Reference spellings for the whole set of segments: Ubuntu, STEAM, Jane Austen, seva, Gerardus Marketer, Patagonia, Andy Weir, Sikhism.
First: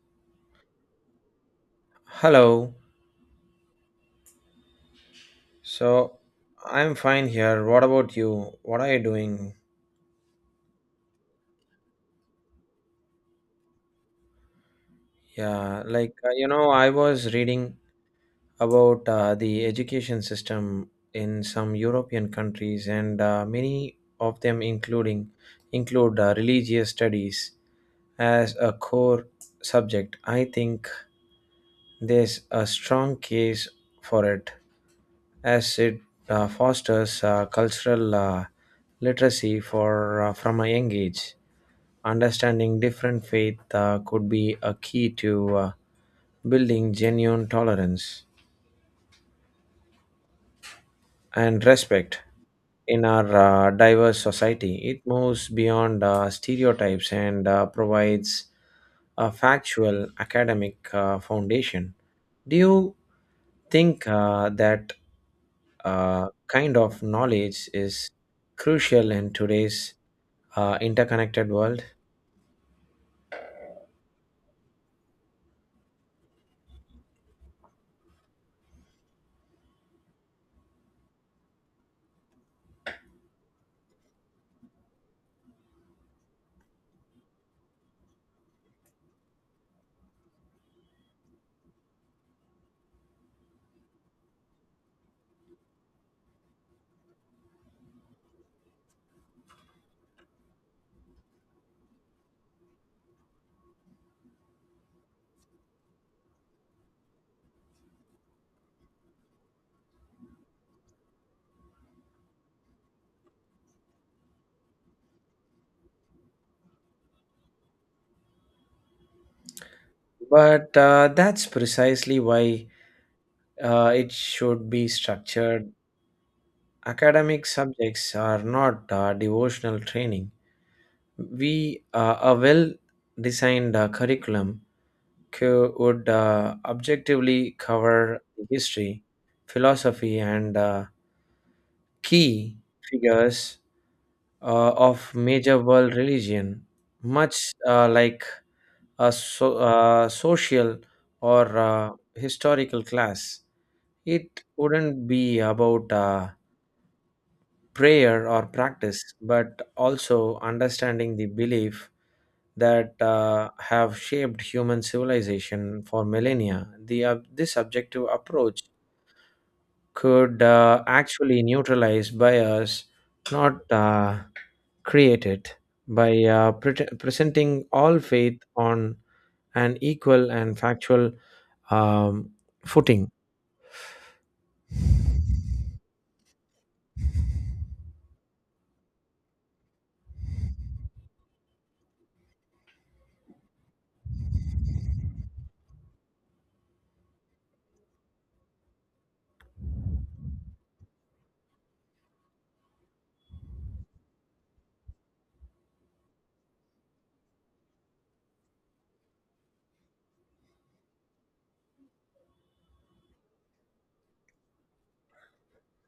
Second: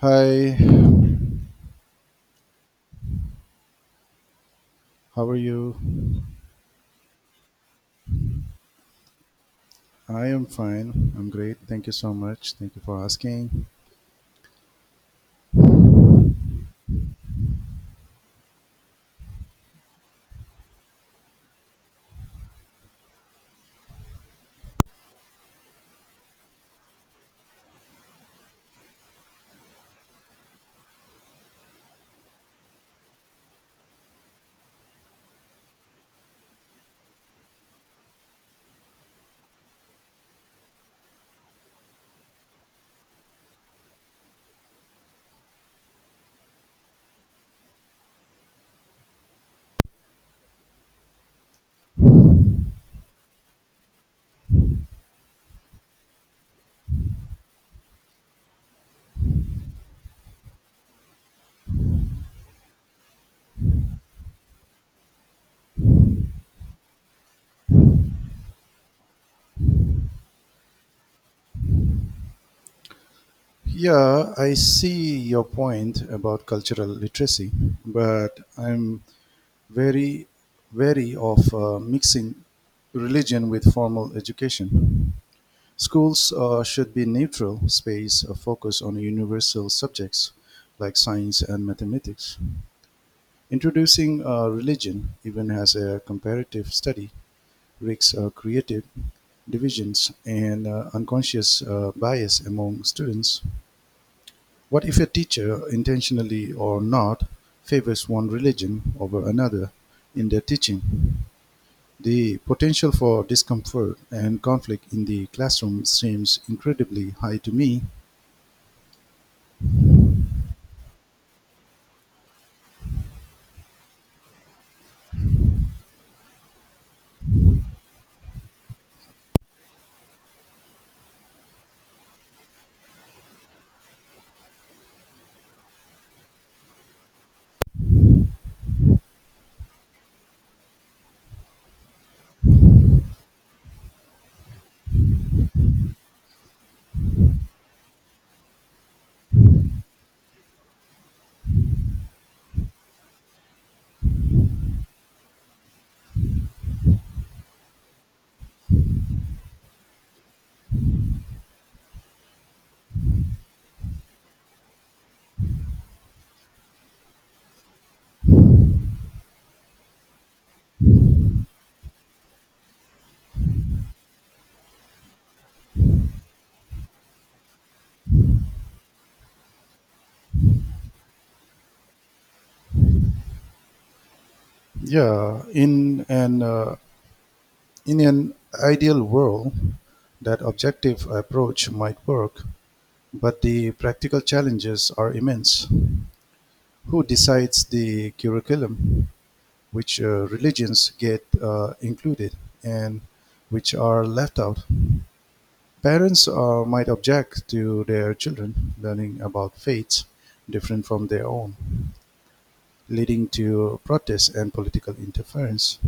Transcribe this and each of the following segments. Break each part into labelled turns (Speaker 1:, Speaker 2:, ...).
Speaker 1: Hi,
Speaker 2: Hello.
Speaker 1: how are you?
Speaker 2: So I'm fine here. What about you? What are you doing?
Speaker 1: I am fine. I'm great. Thank you so much. Thank you for asking.
Speaker 2: Yeah, like I was reading about the education system in some European countries, and many of them including include religious studies as a core subject. I think there's a strong case for it, as it fosters cultural literacy for from a young age. Understanding different faith could be a key to building genuine tolerance and respect in our diverse society. It moves beyond stereotypes and provides a factual academic foundation. Do you think that kind of knowledge is crucial in today's interconnected world?
Speaker 1: Yeah, I see your point about cultural literacy, but I'm very wary of mixing religion with formal education. Schools should be neutral space of focus on universal subjects like science and mathematics. Introducing religion even as a comparative study rigs created divisions and unconscious bias among students. What if a teacher, intentionally or not, favors one religion over another in their teaching? The potential for discomfort and conflict in the classroom seems incredibly high to me.
Speaker 2: But that's precisely why it should be structured. Academic subjects are not devotional training. We A well-designed curriculum would objectively cover history, philosophy, and key figures of major world religion, much like a social or historical class. It wouldn't be about prayer or practice, but also understanding the belief that have shaped human civilization for millennia. This objective approach could actually neutralize bias, not create it, by presenting all faith on an equal and factual um, footing.
Speaker 1: Yeah, in an ideal world, that objective approach might work, but the practical challenges are immense. Who decides the curriculum? Which religions get included and which are left out? Parents might object to their children learning about faiths different from their own, leading to protests and political interference.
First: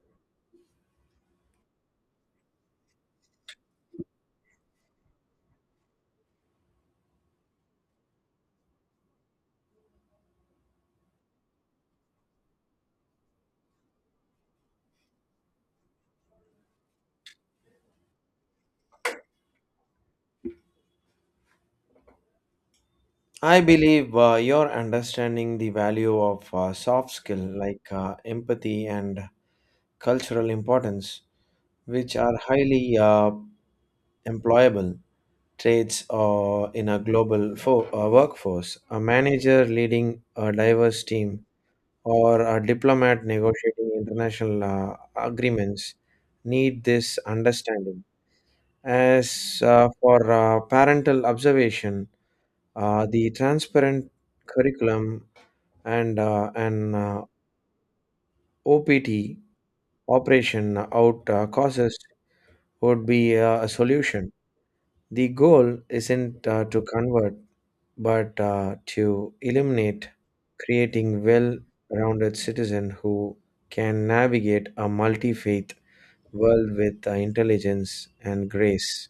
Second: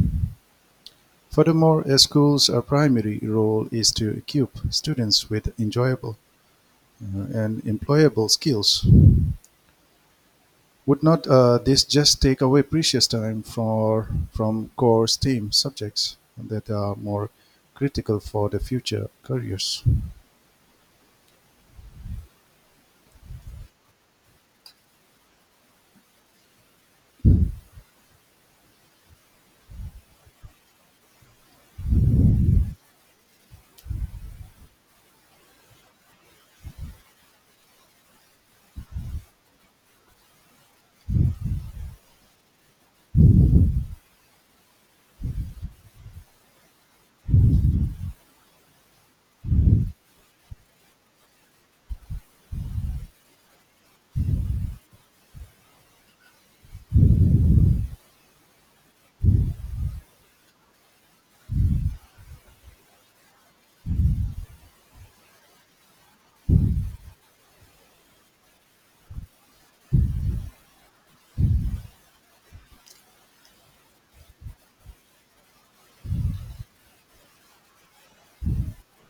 Speaker 1: Furthermore, a school's primary role is to equip students with enjoyable and employable skills. Would not this just take away precious time for, from core STEAM subjects that are more critical for the future careers?
Speaker 2: I believe you're understanding the value of soft skill like empathy and cultural importance, which are highly employable traits in a global workforce. A manager leading a diverse team or a diplomat negotiating international agreements need this understanding. As for parental observation, the transparent curriculum and an OPT operation out causes would be a solution. The goal isn't to convert, but to illuminate, creating well rounded citizen who can navigate a multi faith world with intelligence and grace.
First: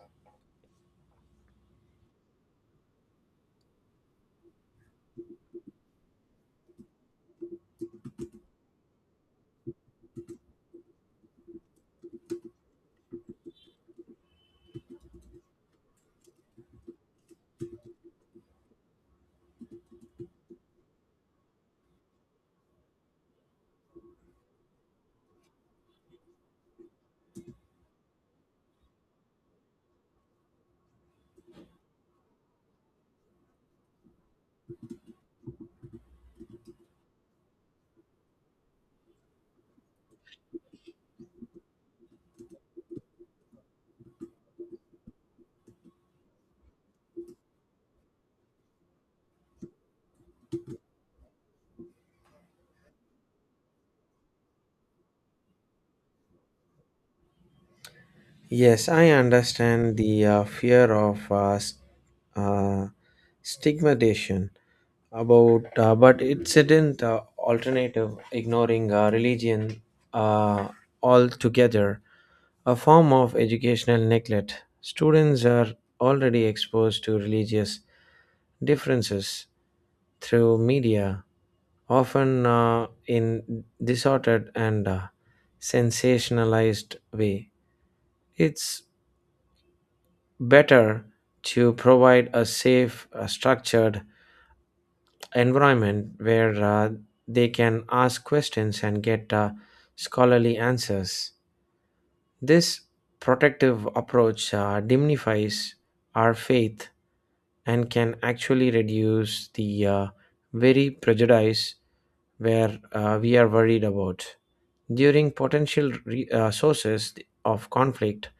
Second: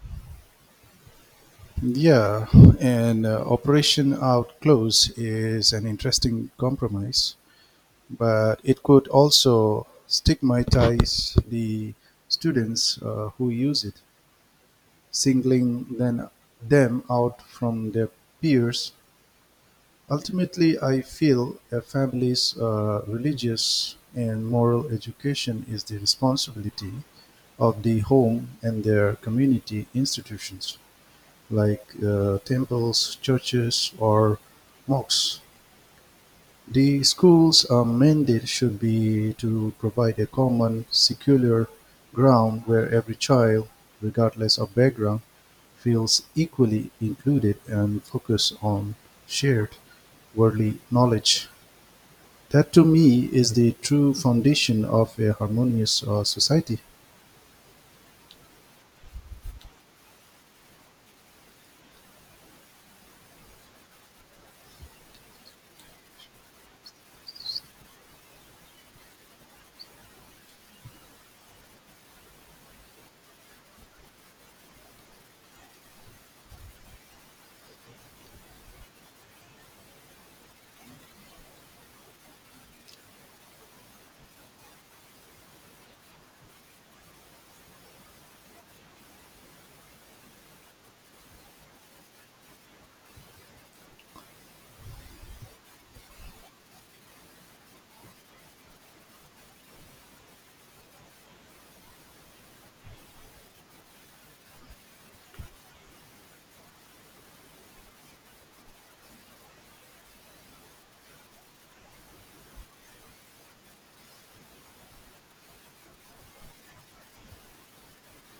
Speaker 1: Yeah, and operation out close is an interesting compromise, but it could also stigmatize the students who use it, singling then them out from their peers. Ultimately, I feel a family's religious and moral education is the responsibility of the home and their community institutions, like temples, churches, or mosques. The school's mandate should be to provide a common, secular ground where every child, regardless of background, feels equally included and focus on shared worldly knowledge. That to me is the true foundation of a harmonious society.
Speaker 2: Yes, I understand the fear of uh, stigmatization about, but it's isn't alternative ignoring religion uh, altogether, a form of educational neglect. Students are already exposed to religious differences through media, often in disordered and sensationalized way. It's better to provide a safe, structured environment where they can ask questions and get scholarly answers. This protective approach dignifies our faith and can actually reduce the very prejudice where we are worried about during potential sources of conflict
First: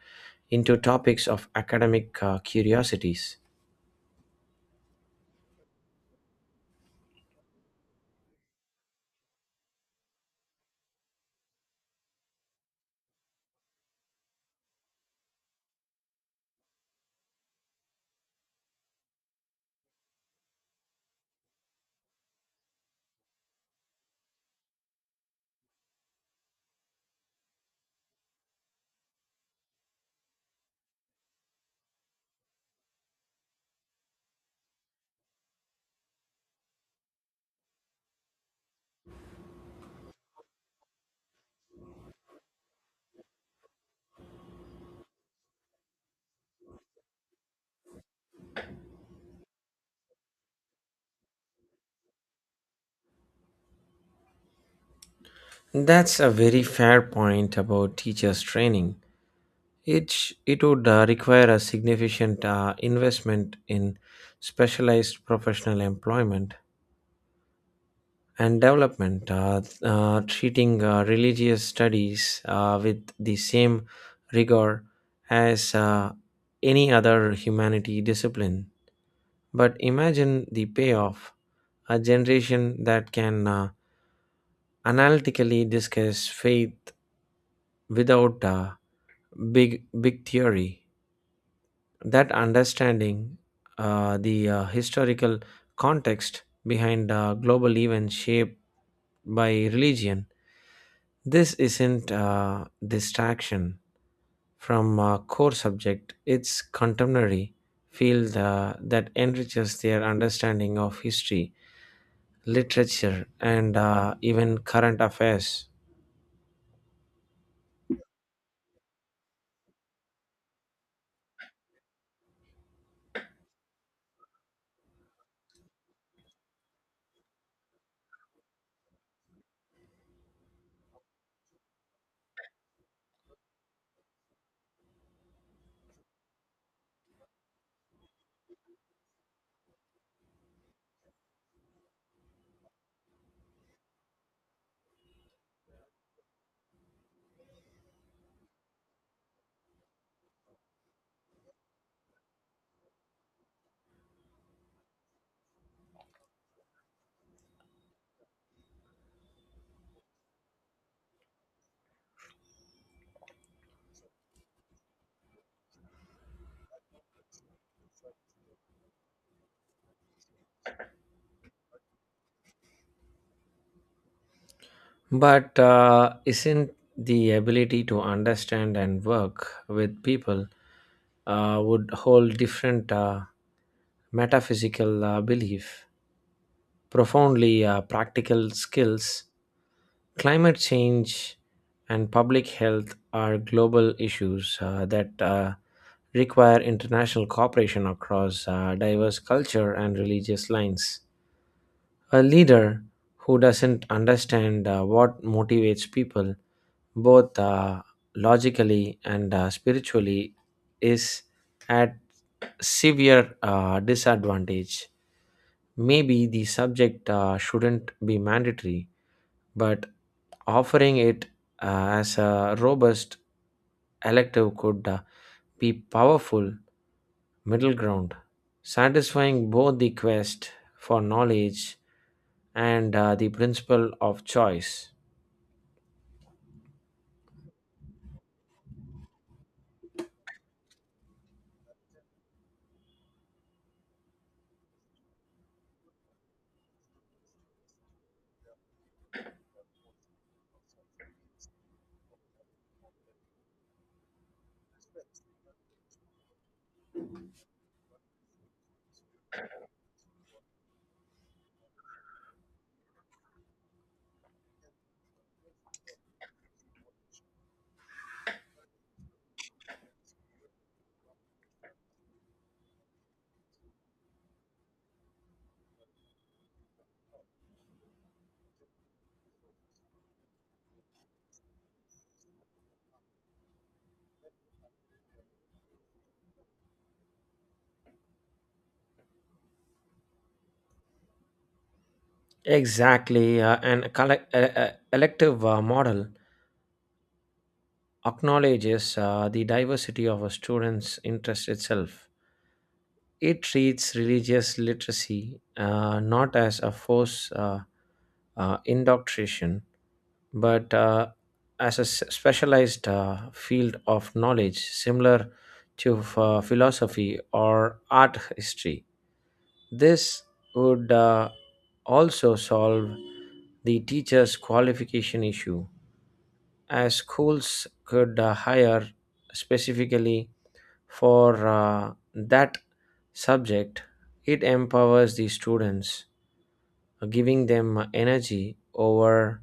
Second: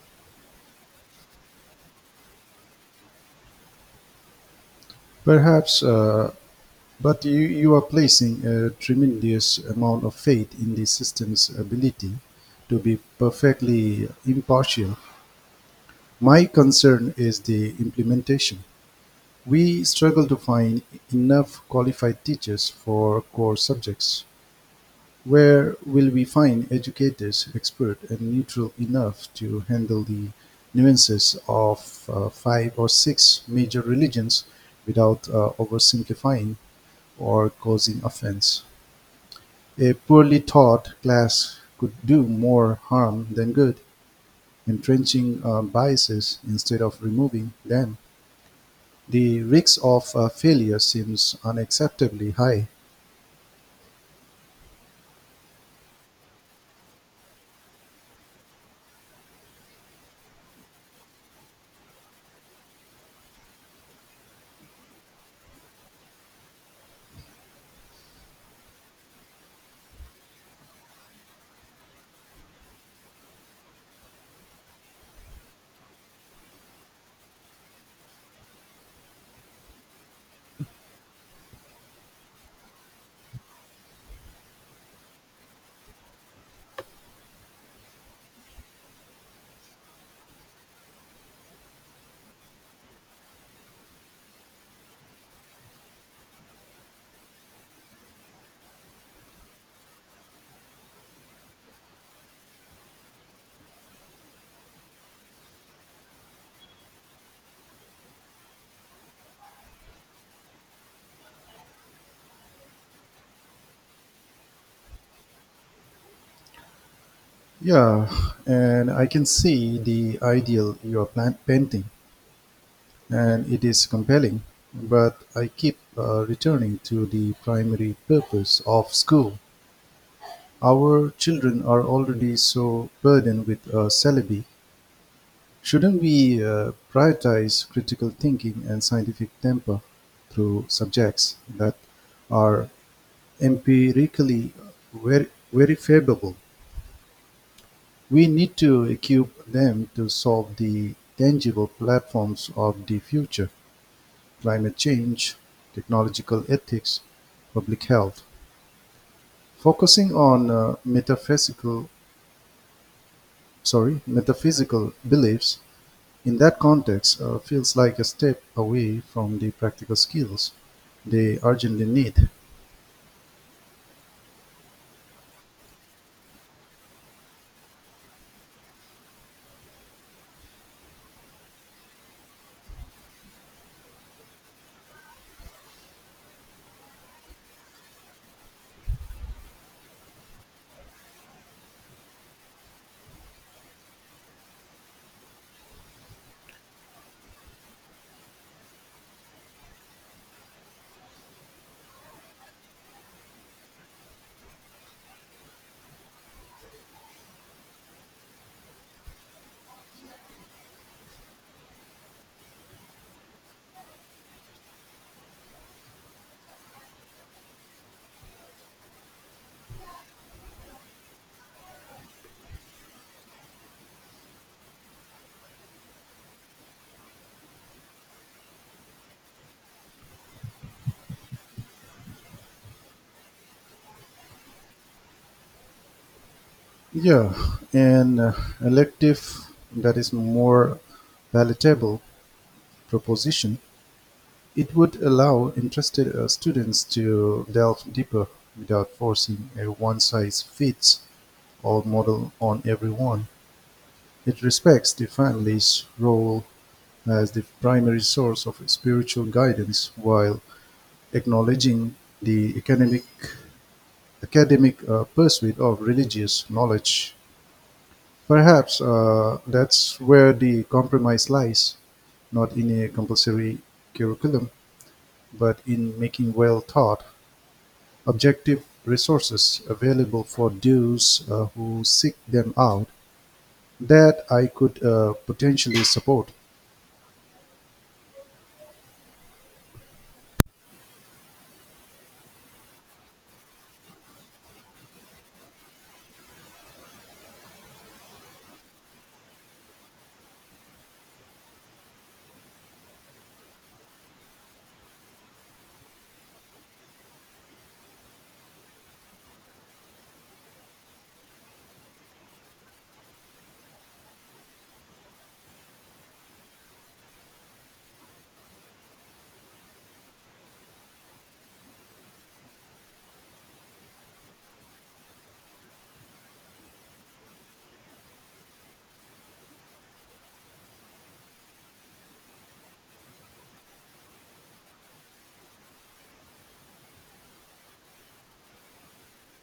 Speaker 2: into topics of academic curiosities.
Speaker 1: Perhaps, but you are placing a tremendous amount of faith in the system's ability to be perfectly impartial. My concern is the implementation. We struggle to find enough qualified teachers for core subjects. Where will we find educators expert and neutral enough to handle the nuances of five or six major religions without oversimplifying or causing offense? A poorly taught class could do more harm than good, entrenching biases instead of removing them. The risk of failure seems unacceptably high.
Speaker 2: That's a very fair point about teachers' training. It would require a significant investment in specialized professional employment and development, treating religious studies with the same rigor as any other humanity discipline. But imagine the payoff, a generation that can analytically discuss faith without big big theory, that understanding the historical context behind global events shaped by religion. This isn't distraction from a core subject. It's contemporary field that enriches their understanding of history, literature and even current affairs.
Speaker 1: Yeah, and I can see the ideal you are painting, and it is compelling, but I keep returning to the primary purpose of school. Our children are already so burdened with syllabi. Shouldn't we prioritize critical thinking and scientific temper through subjects that are empirically verifiable? We need to equip them to solve the tangible platforms of the future: climate change, technological ethics, public health. Focusing on metaphysical beliefs in that context feels like a step away from the practical skills they urgently need.
Speaker 2: But isn't the ability to understand and work with people would hold different metaphysical belief, profoundly practical skills? Climate change and public health are global issues that require international cooperation across diverse culture and religious lines. A leader who doesn't understand what motivates people both logically and spiritually is at severe disadvantage. Maybe the subject shouldn't be mandatory, but offering it as a robust elective could be powerful middle ground satisfying both the quest for knowledge and the principle of choice.
Speaker 1: Yeah, an elective that is more palatable proposition. It would allow interested students to delve deeper without forcing a one-size-fits-all model on everyone. It respects the family's role as the primary source of spiritual guidance while acknowledging the academic pursuit of religious knowledge. Perhaps that's where the compromise lies, not in a compulsory curriculum, but in making well taught objective resources available for those who seek them out, that I could potentially support.
Speaker 2: Exactly, elective model acknowledges the diversity of a student's interest itself. It treats religious literacy not as a forced indoctrination, but as a specialized field of knowledge similar to philosophy or art history. This would also solve the teachers' qualification issue, as schools could hire specifically for that subject. It empowers the students, giving them energy over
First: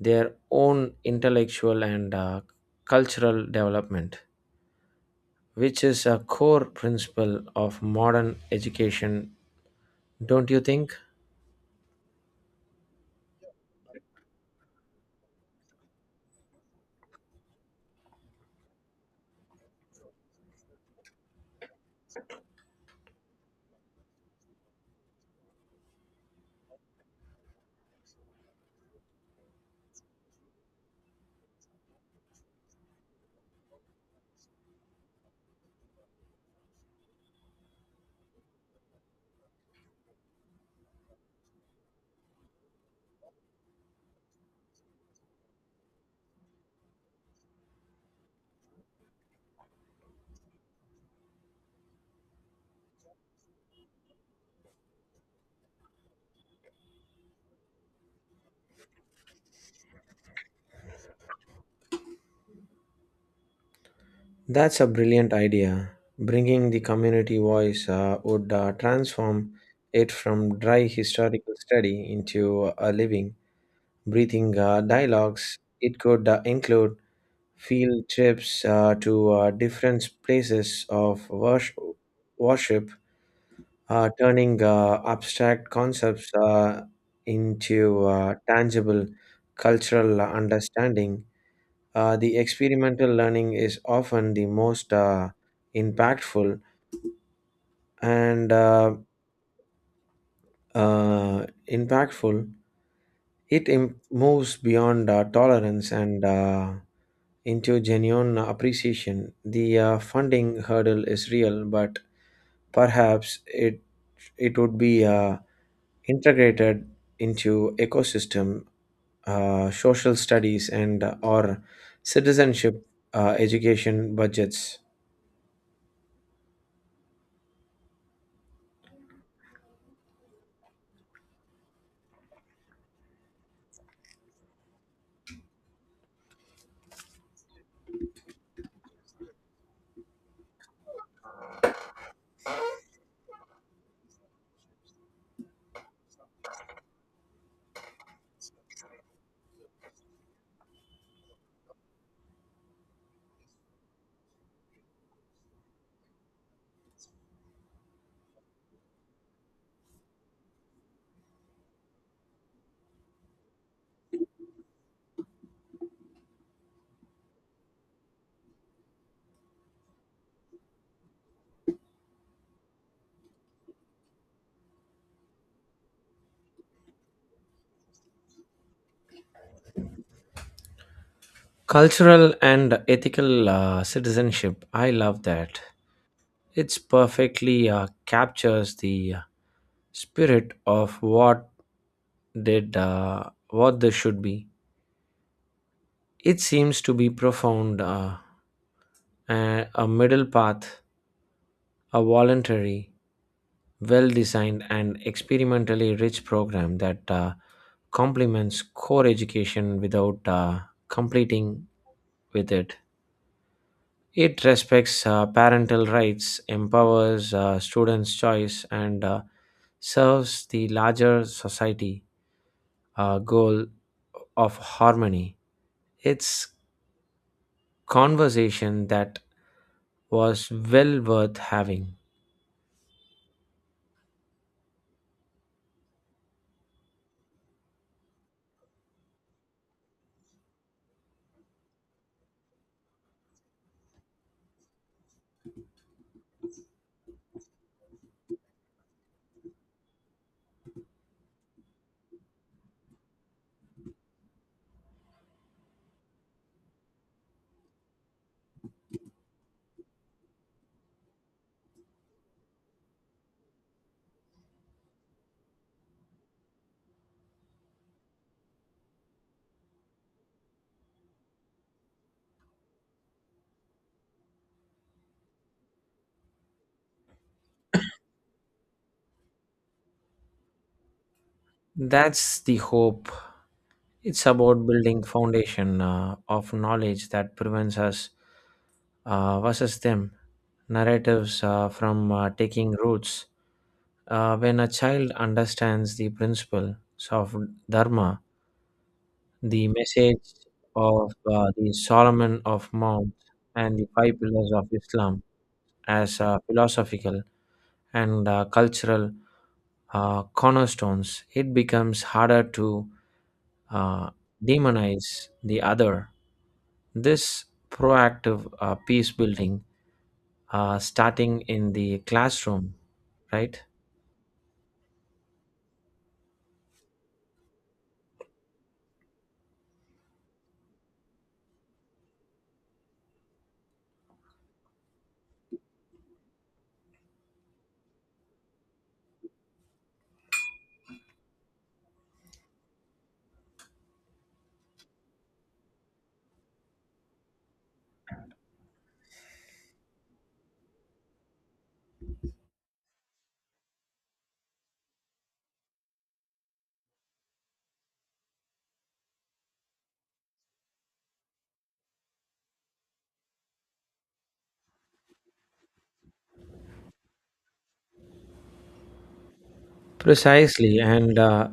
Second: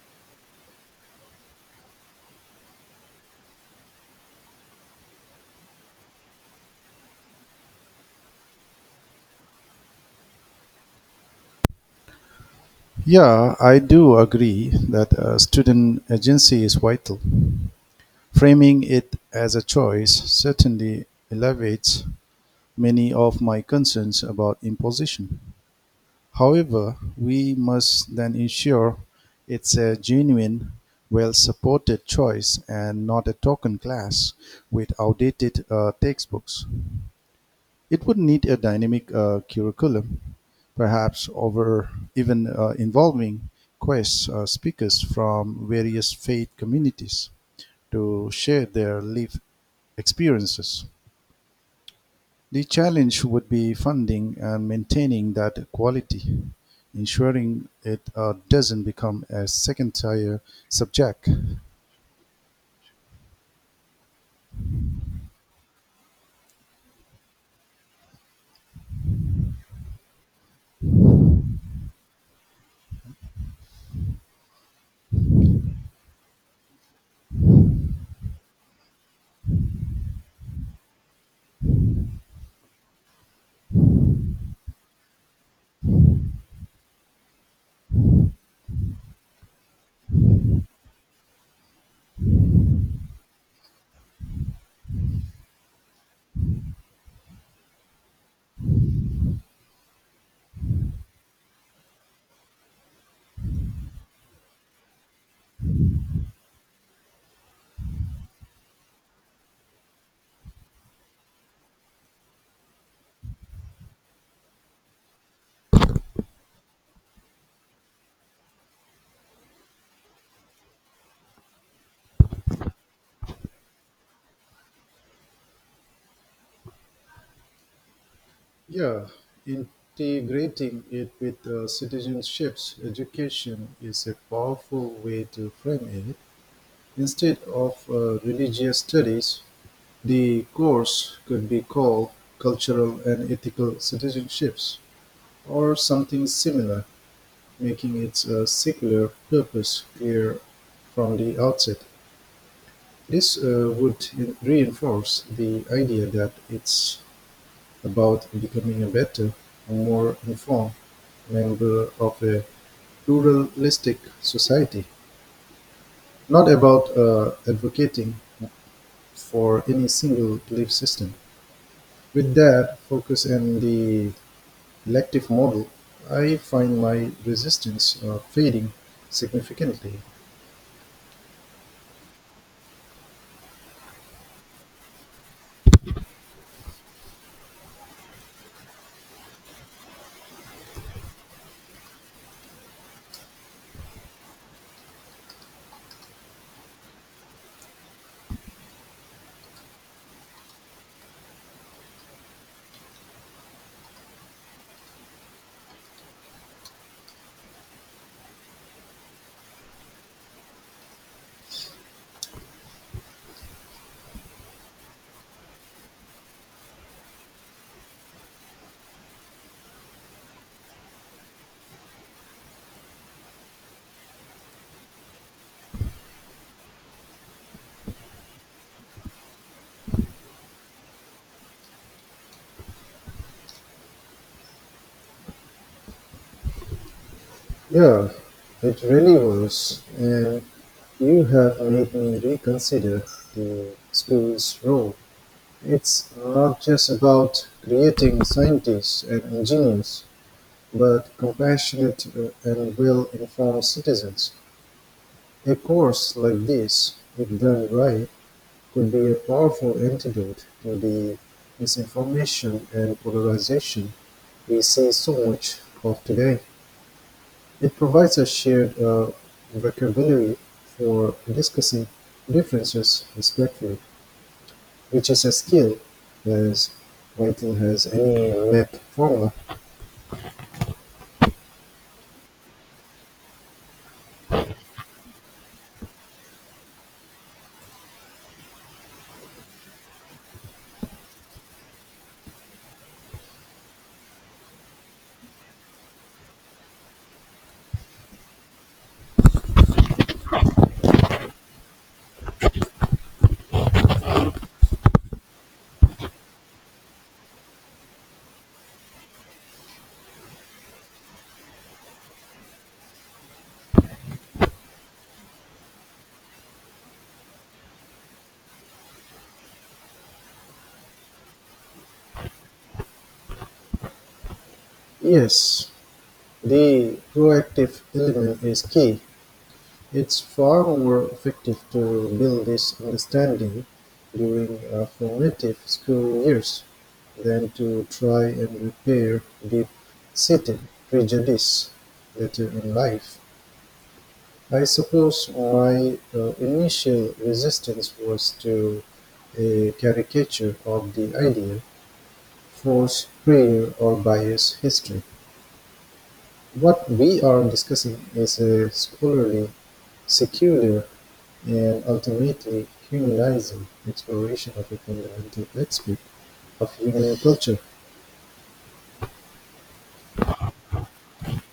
Speaker 2: their own intellectual and cultural development, which is a core principle of modern education, don't you think?
Speaker 1: Yeah, I do agree that student agency is vital. Framing it as a choice certainly elevates many of my concerns about imposition. However, we must then ensure it's a genuine, well-supported choice and not a token class with outdated textbooks. It would need a dynamic curriculum, perhaps over even involving quest speakers from various faith communities to share their lived experiences. The challenge would be funding and maintaining that quality, ensuring it doesn't become a second-tier subject.
Speaker 2: That's a brilliant idea. Bringing the community voice would transform it from dry historical study into a living, breathing dialogues. It could include field trips to different places of worship, turning abstract concepts into tangible cultural understanding. The experimental learning is often the most impactful and impactful. It moves beyond tolerance and into genuine appreciation. The funding hurdle is real, but perhaps it would be integrated into ecosystem, social studies, and or citizenship education budgets.
Speaker 1: Yeah, integrating it with citizenships education is a powerful way to frame it. Instead of religious studies, the course could be called cultural and ethical citizenships or something similar, making its secular purpose clear from the outset. This would reinforce the idea that it's about becoming a better, more informed member of a pluralistic society, not about advocating for any single belief system. With that focus and the elective model, I find my resistance fading significantly.
Speaker 2: Cultural and ethical citizenship. I love that. It's perfectly captures the spirit of what this should be. It seems to be profound, a middle path, a voluntary, well-designed, and experimentally rich program that complements core education without completing with it. It respects parental rights, empowers students' choice, and serves the larger society goal of harmony. It's conversation that was well worth having.
Speaker 1: Yeah, it really was. And you have made me reconsider the school's role. It's not just about creating scientists and engineers, but compassionate and well informed citizens. A course like this, if done right, could be a powerful antidote to the misinformation and polarization we see so much of today. It provides a shared vocabulary for discussing differences respectfully, which is a skill as vital as any math formula.
Speaker 2: That's the hope. It's about building foundation of knowledge that prevents us versus them narratives from taking roots. When a child understands the principles of Dharma, the message of the Solomon of Mount, and the five pillars of Islam as philosophical and cultural cornerstones, it becomes harder to uh, demonize the other. This proactive peace building, starting in the classroom, right?
Speaker 1: Yes, the proactive element is key. It's far more effective to build this understanding during formative school years than to try and repair deep seated prejudice later in life. I suppose my initial resistance was to a caricature of the idea, force, prayer, or bias history. What we are discussing is a scholarly, secular, and ultimately humanizing exploration of a fundamental aspect of human culture.
Speaker 2: Precisely, and uh,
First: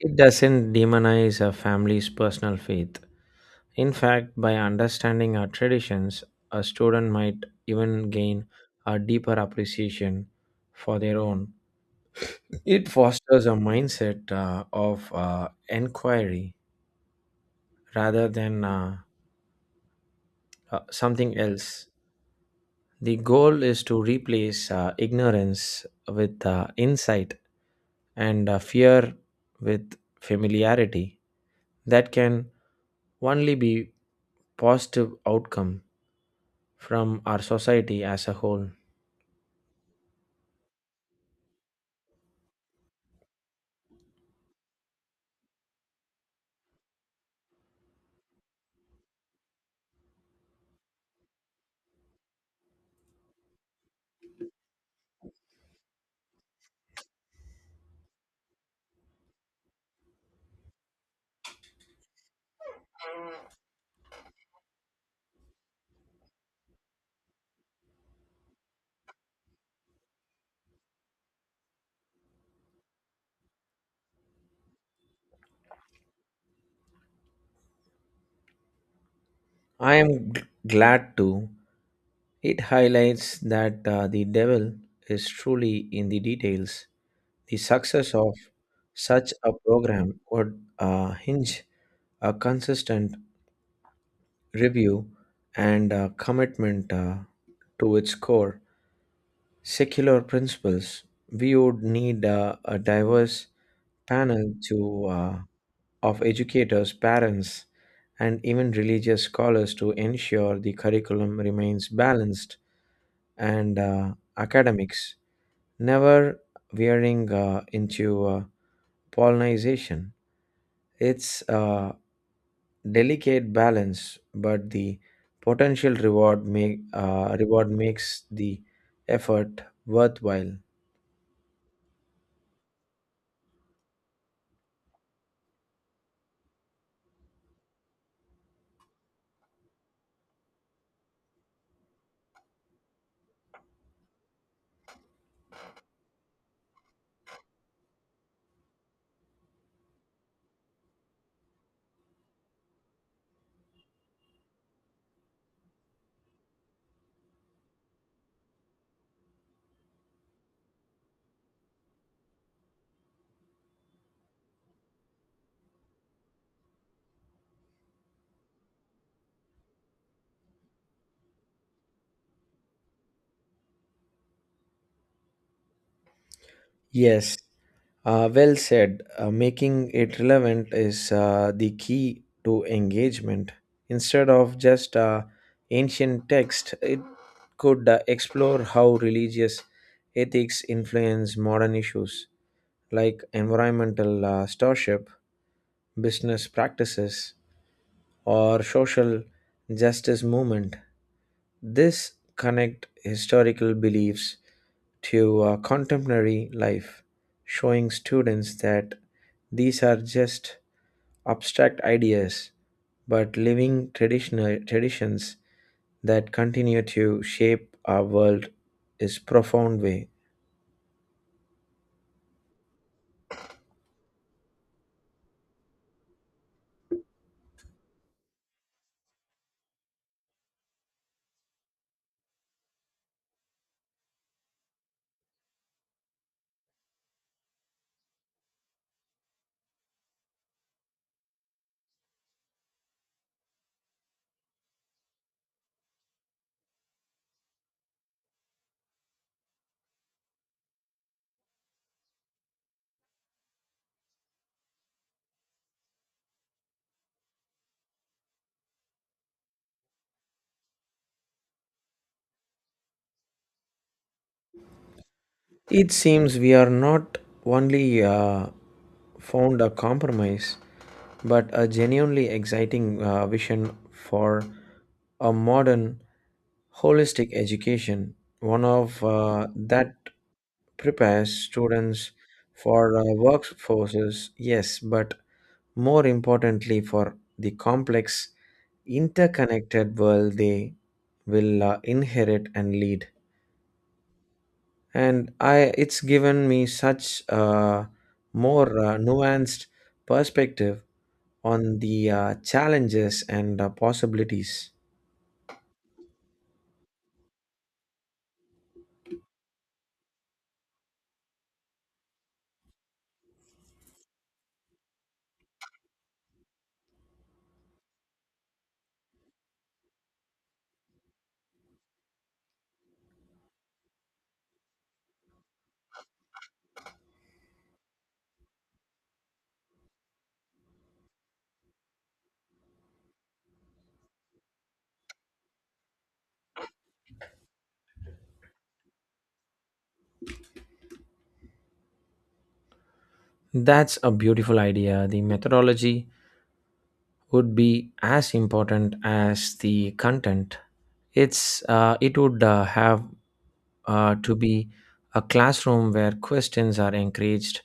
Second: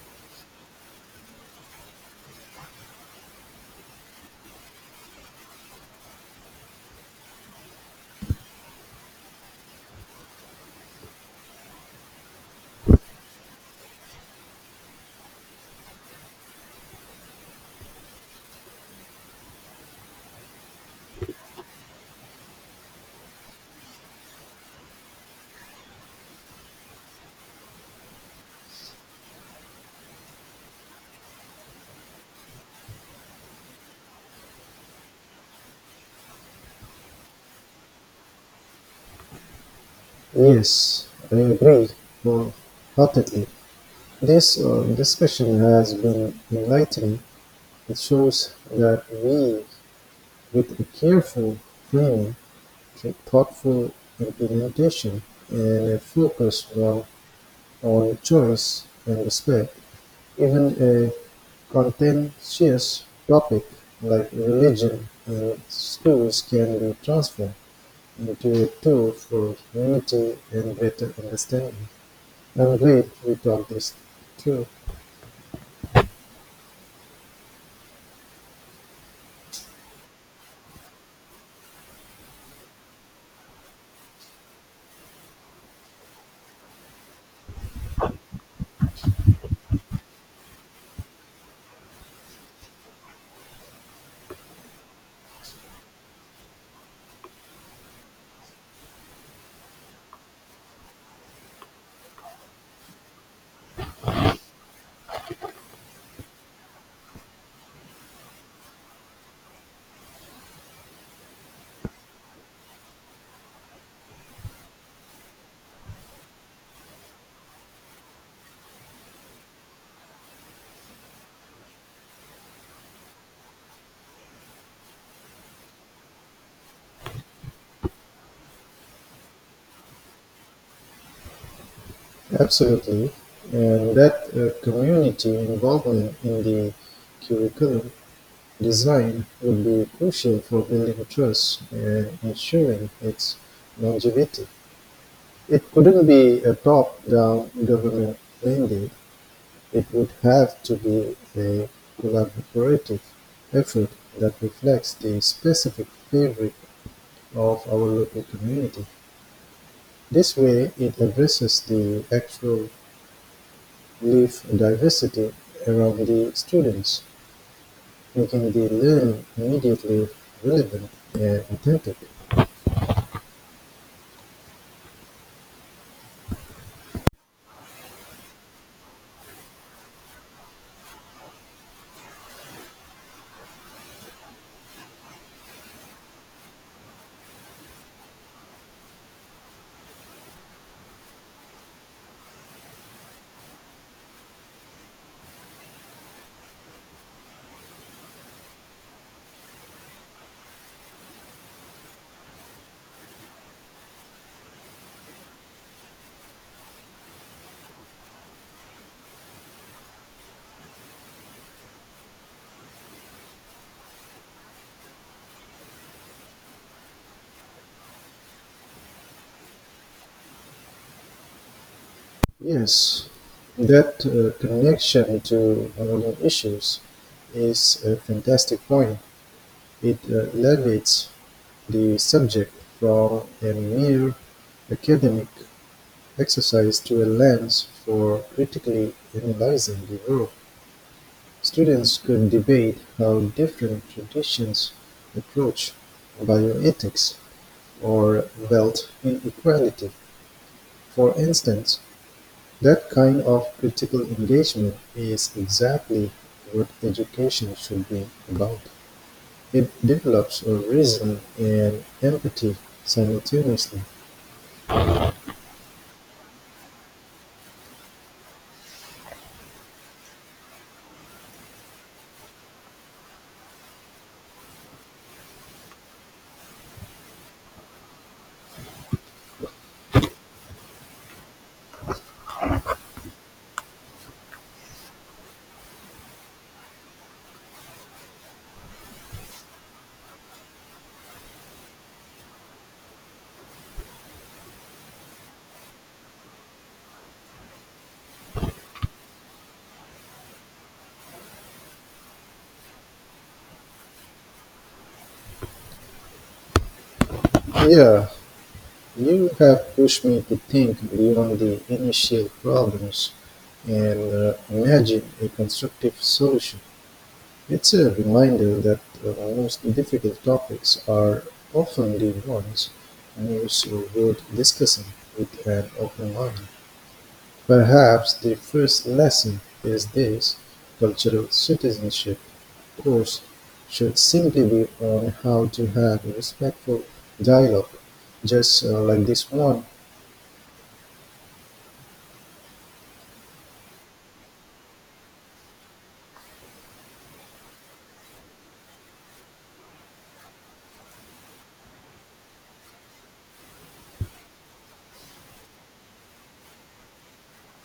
Speaker 2: It doesn't demonize a family's personal faith. In fact, by understanding our traditions, a student might even gain a deeper appreciation for their own. It fosters a mindset of inquiry rather than something else. The goal is to replace ignorance with insight and fear with familiarity. That can only be positive outcome from our society as a whole.
Speaker 1: Yes, I agree wholeheartedly. This discussion has been enlightening. It shows that we, with a careful plan, thoughtful implementation, and a focus well on choice and respect, even a contentious topic like religion and schools can be transformed into a tool for unity and better understanding. I'm glad we talked this through.
Speaker 2: I am glad to. It highlights that the devil is truly in the details. The success of such a program would hinge a consistent review, and a commitment to its core secular principles, we would need a diverse panel to, of educators, parents, and even religious scholars to ensure the curriculum remains balanced and academics, never veering into pollination. It's a delicate balance, but the potential reward makes the effort worthwhile.
Speaker 1: Absolutely. And that community involvement in the curriculum design would be crucial for building trust and ensuring its longevity. It couldn't be a top-down government mandate. It would have to be a collaborative effort that reflects the specific fabric of our local community. This way, it addresses the actual leaf diversity around the students, making the learning immediately relevant and authentic.
Speaker 2: Yes, well said. Making it relevant is the key to engagement. Instead of just ancient text, it could explore how religious ethics influence modern issues, like environmental stewardship, business practices, or social justice movement. This connect historical beliefs to contemporary life, showing students that these are just abstract ideas, but living traditional traditions that continue to shape our world is profound way.
Speaker 1: Yes, that connection to modern issues is a fantastic point. It elevates the subject from a mere academic exercise to a lens for critically analyzing the world. Students could debate how different traditions approach bioethics or wealth inequality, for instance. That kind of critical engagement is exactly what education should be about. It develops a reason and empathy simultaneously.
Speaker 2: It seems we are not only found a compromise, but a genuinely exciting vision for a modern holistic education, one of that prepares students for workforces, yes, but more importantly for the complex interconnected world they will inherit and lead, and I it's given me such a more nuanced perspective on the challenges and possibilities.
Speaker 1: Yeah, you have pushed me to think beyond the initial problems and imagine a constructive solution. It's a reminder that the most difficult topics are often the ones most worth discussing with an open mind. Perhaps the first lesson is this: cultural citizenship course should simply be on how to have respectful dialogue, just like this one.
Speaker 2: That's a beautiful idea. The methodology would be as important as the content. It would have to be a classroom where questions are encouraged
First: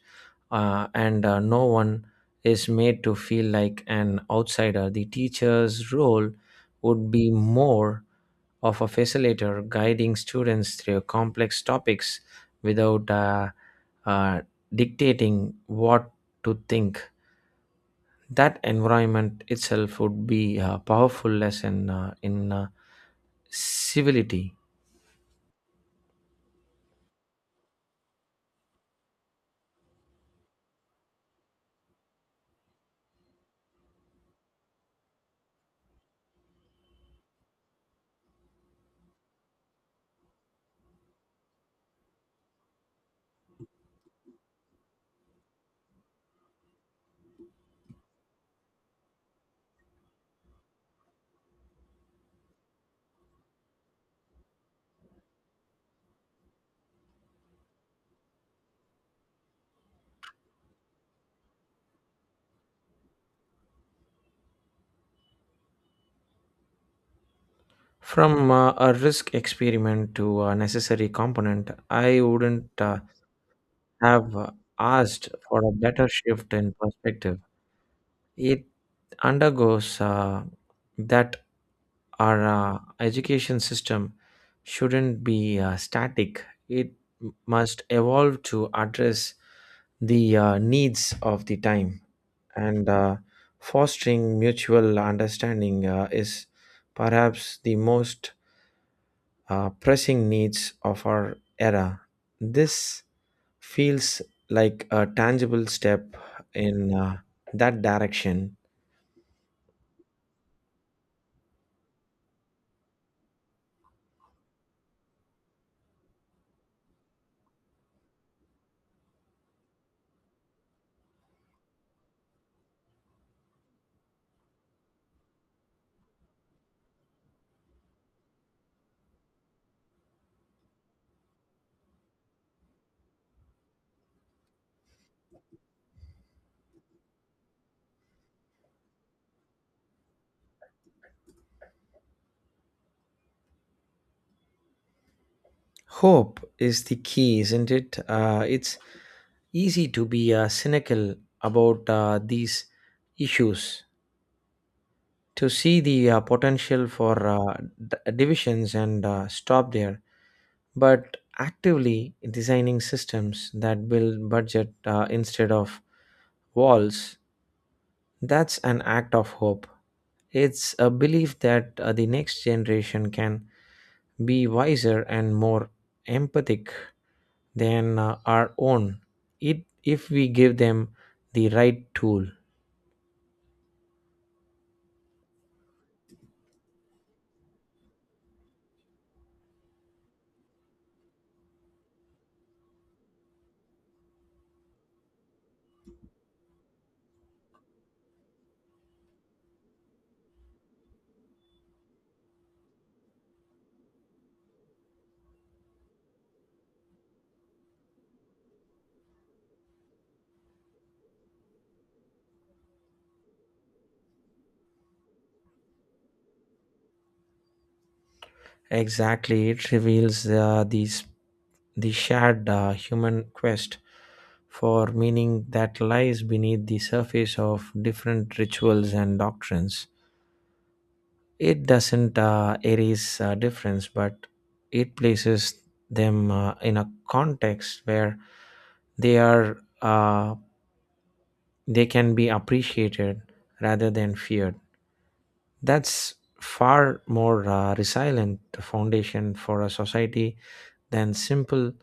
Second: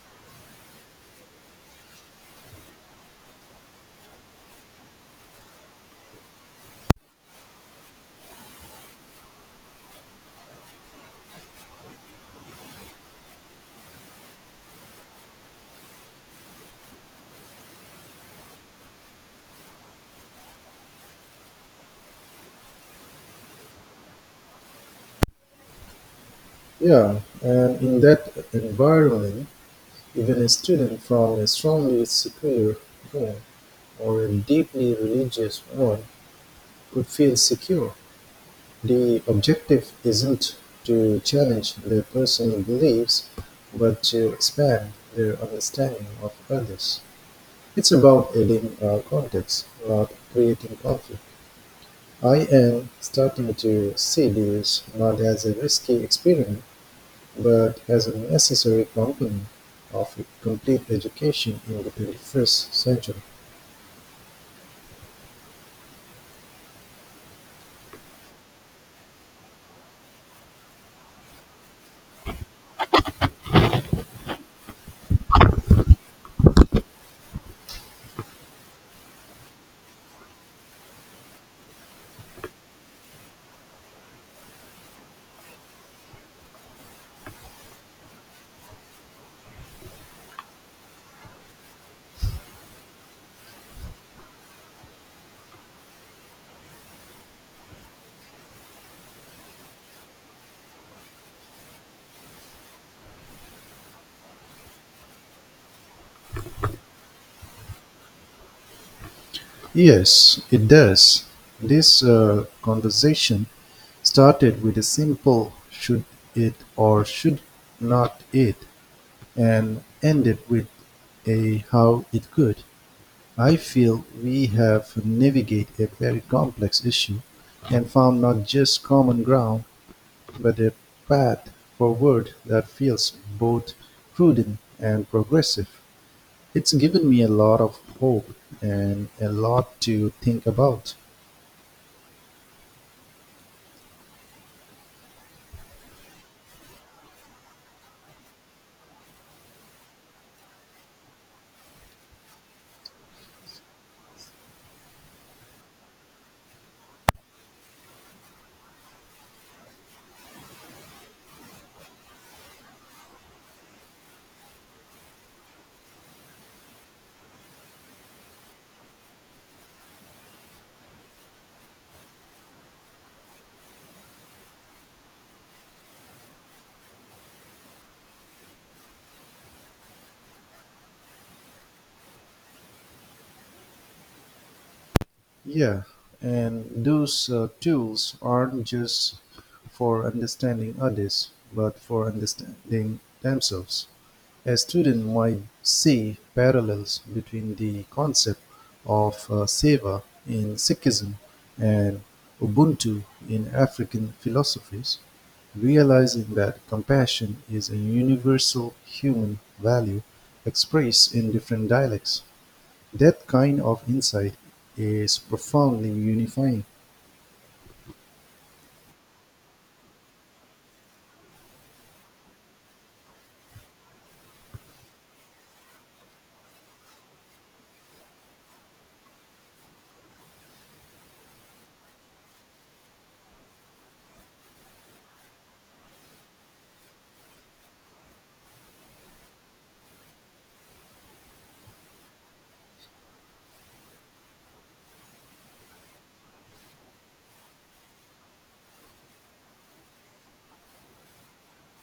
Speaker 2: and no one is made to feel like an outsider. The teacher's role would be more of a facilitator guiding students through complex topics without uh, dictating what to think. That environment itself would be a powerful lesson in civility.
Speaker 1: Yeah, and in that environment, even a student from a strongly secular home or a deeply religious one could feel secure. The objective isn't to challenge their personal beliefs, but to expand their understanding of others. It's about adding context, not creating conflict. I am starting to see this not as a risky experiment, but as a necessary component of a complete education in the 21st century.
Speaker 2: From a risk experiment to a necessary component, I wouldn't have asked for a better shift in perspective. It undergoes that our education system shouldn't be static. It must evolve to address the needs of the time. And fostering mutual understanding is perhaps the most pressing needs of our era. This feels like a tangible step in that direction.
Speaker 1: Yes, it does. This conversation started with a simple should it or should not it and ended with a how it could. I feel we have navigated a very complex issue and found not just common ground but a path forward that feels both prudent and progressive. It's given me a lot of hope and a lot to think about.
Speaker 2: Hope is the key, isn't it? It's easy to be cynical about these issues, to see the potential for divisions and stop there. But actively designing systems that build budget instead of walls, that's an act of hope. It's a belief that the next generation can be wiser and more empathic than our own if we give them the right tool.
Speaker 1: Yeah, and those tools aren't just for understanding others, but for understanding themselves. A student might see parallels between the concept of seva in Sikhism and Ubuntu in African philosophies, realizing that compassion is a universal human value expressed in different dialects. That kind of insight is profoundly unifying.
Speaker 2: Exactly, it reveals the shared human quest for meaning that lies beneath the surface of different rituals and doctrines. It doesn't erase difference, but it places them in a context where they are uh, they can be appreciated rather than feared. That's far more resilient foundation for a society than simple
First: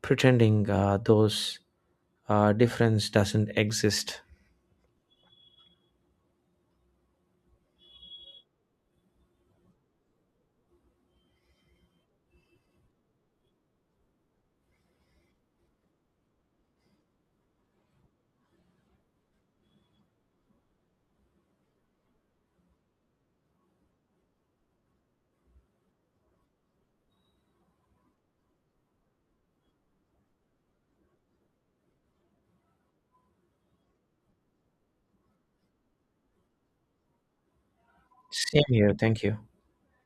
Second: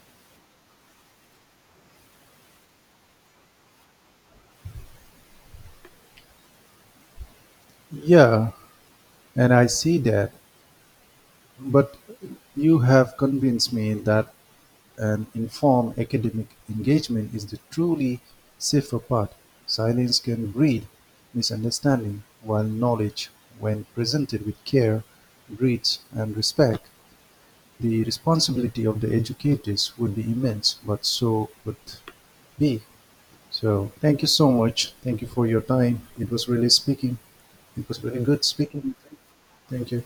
Speaker 2: pretending those difference doesn't exist.
Speaker 1: Yeah, and I see that. But you have convinced me that an informed academic engagement is the truly safer path. Silence can breed misunderstanding, while knowledge, when presented with care, breeds and respect. The responsibility of the educators would be immense, but so would be. So thank you so much. Thank you for your time. It was really speaking. It was really good
Speaker 2: Same here.
Speaker 1: speaking.
Speaker 2: Thank you.
Speaker 1: Thank you.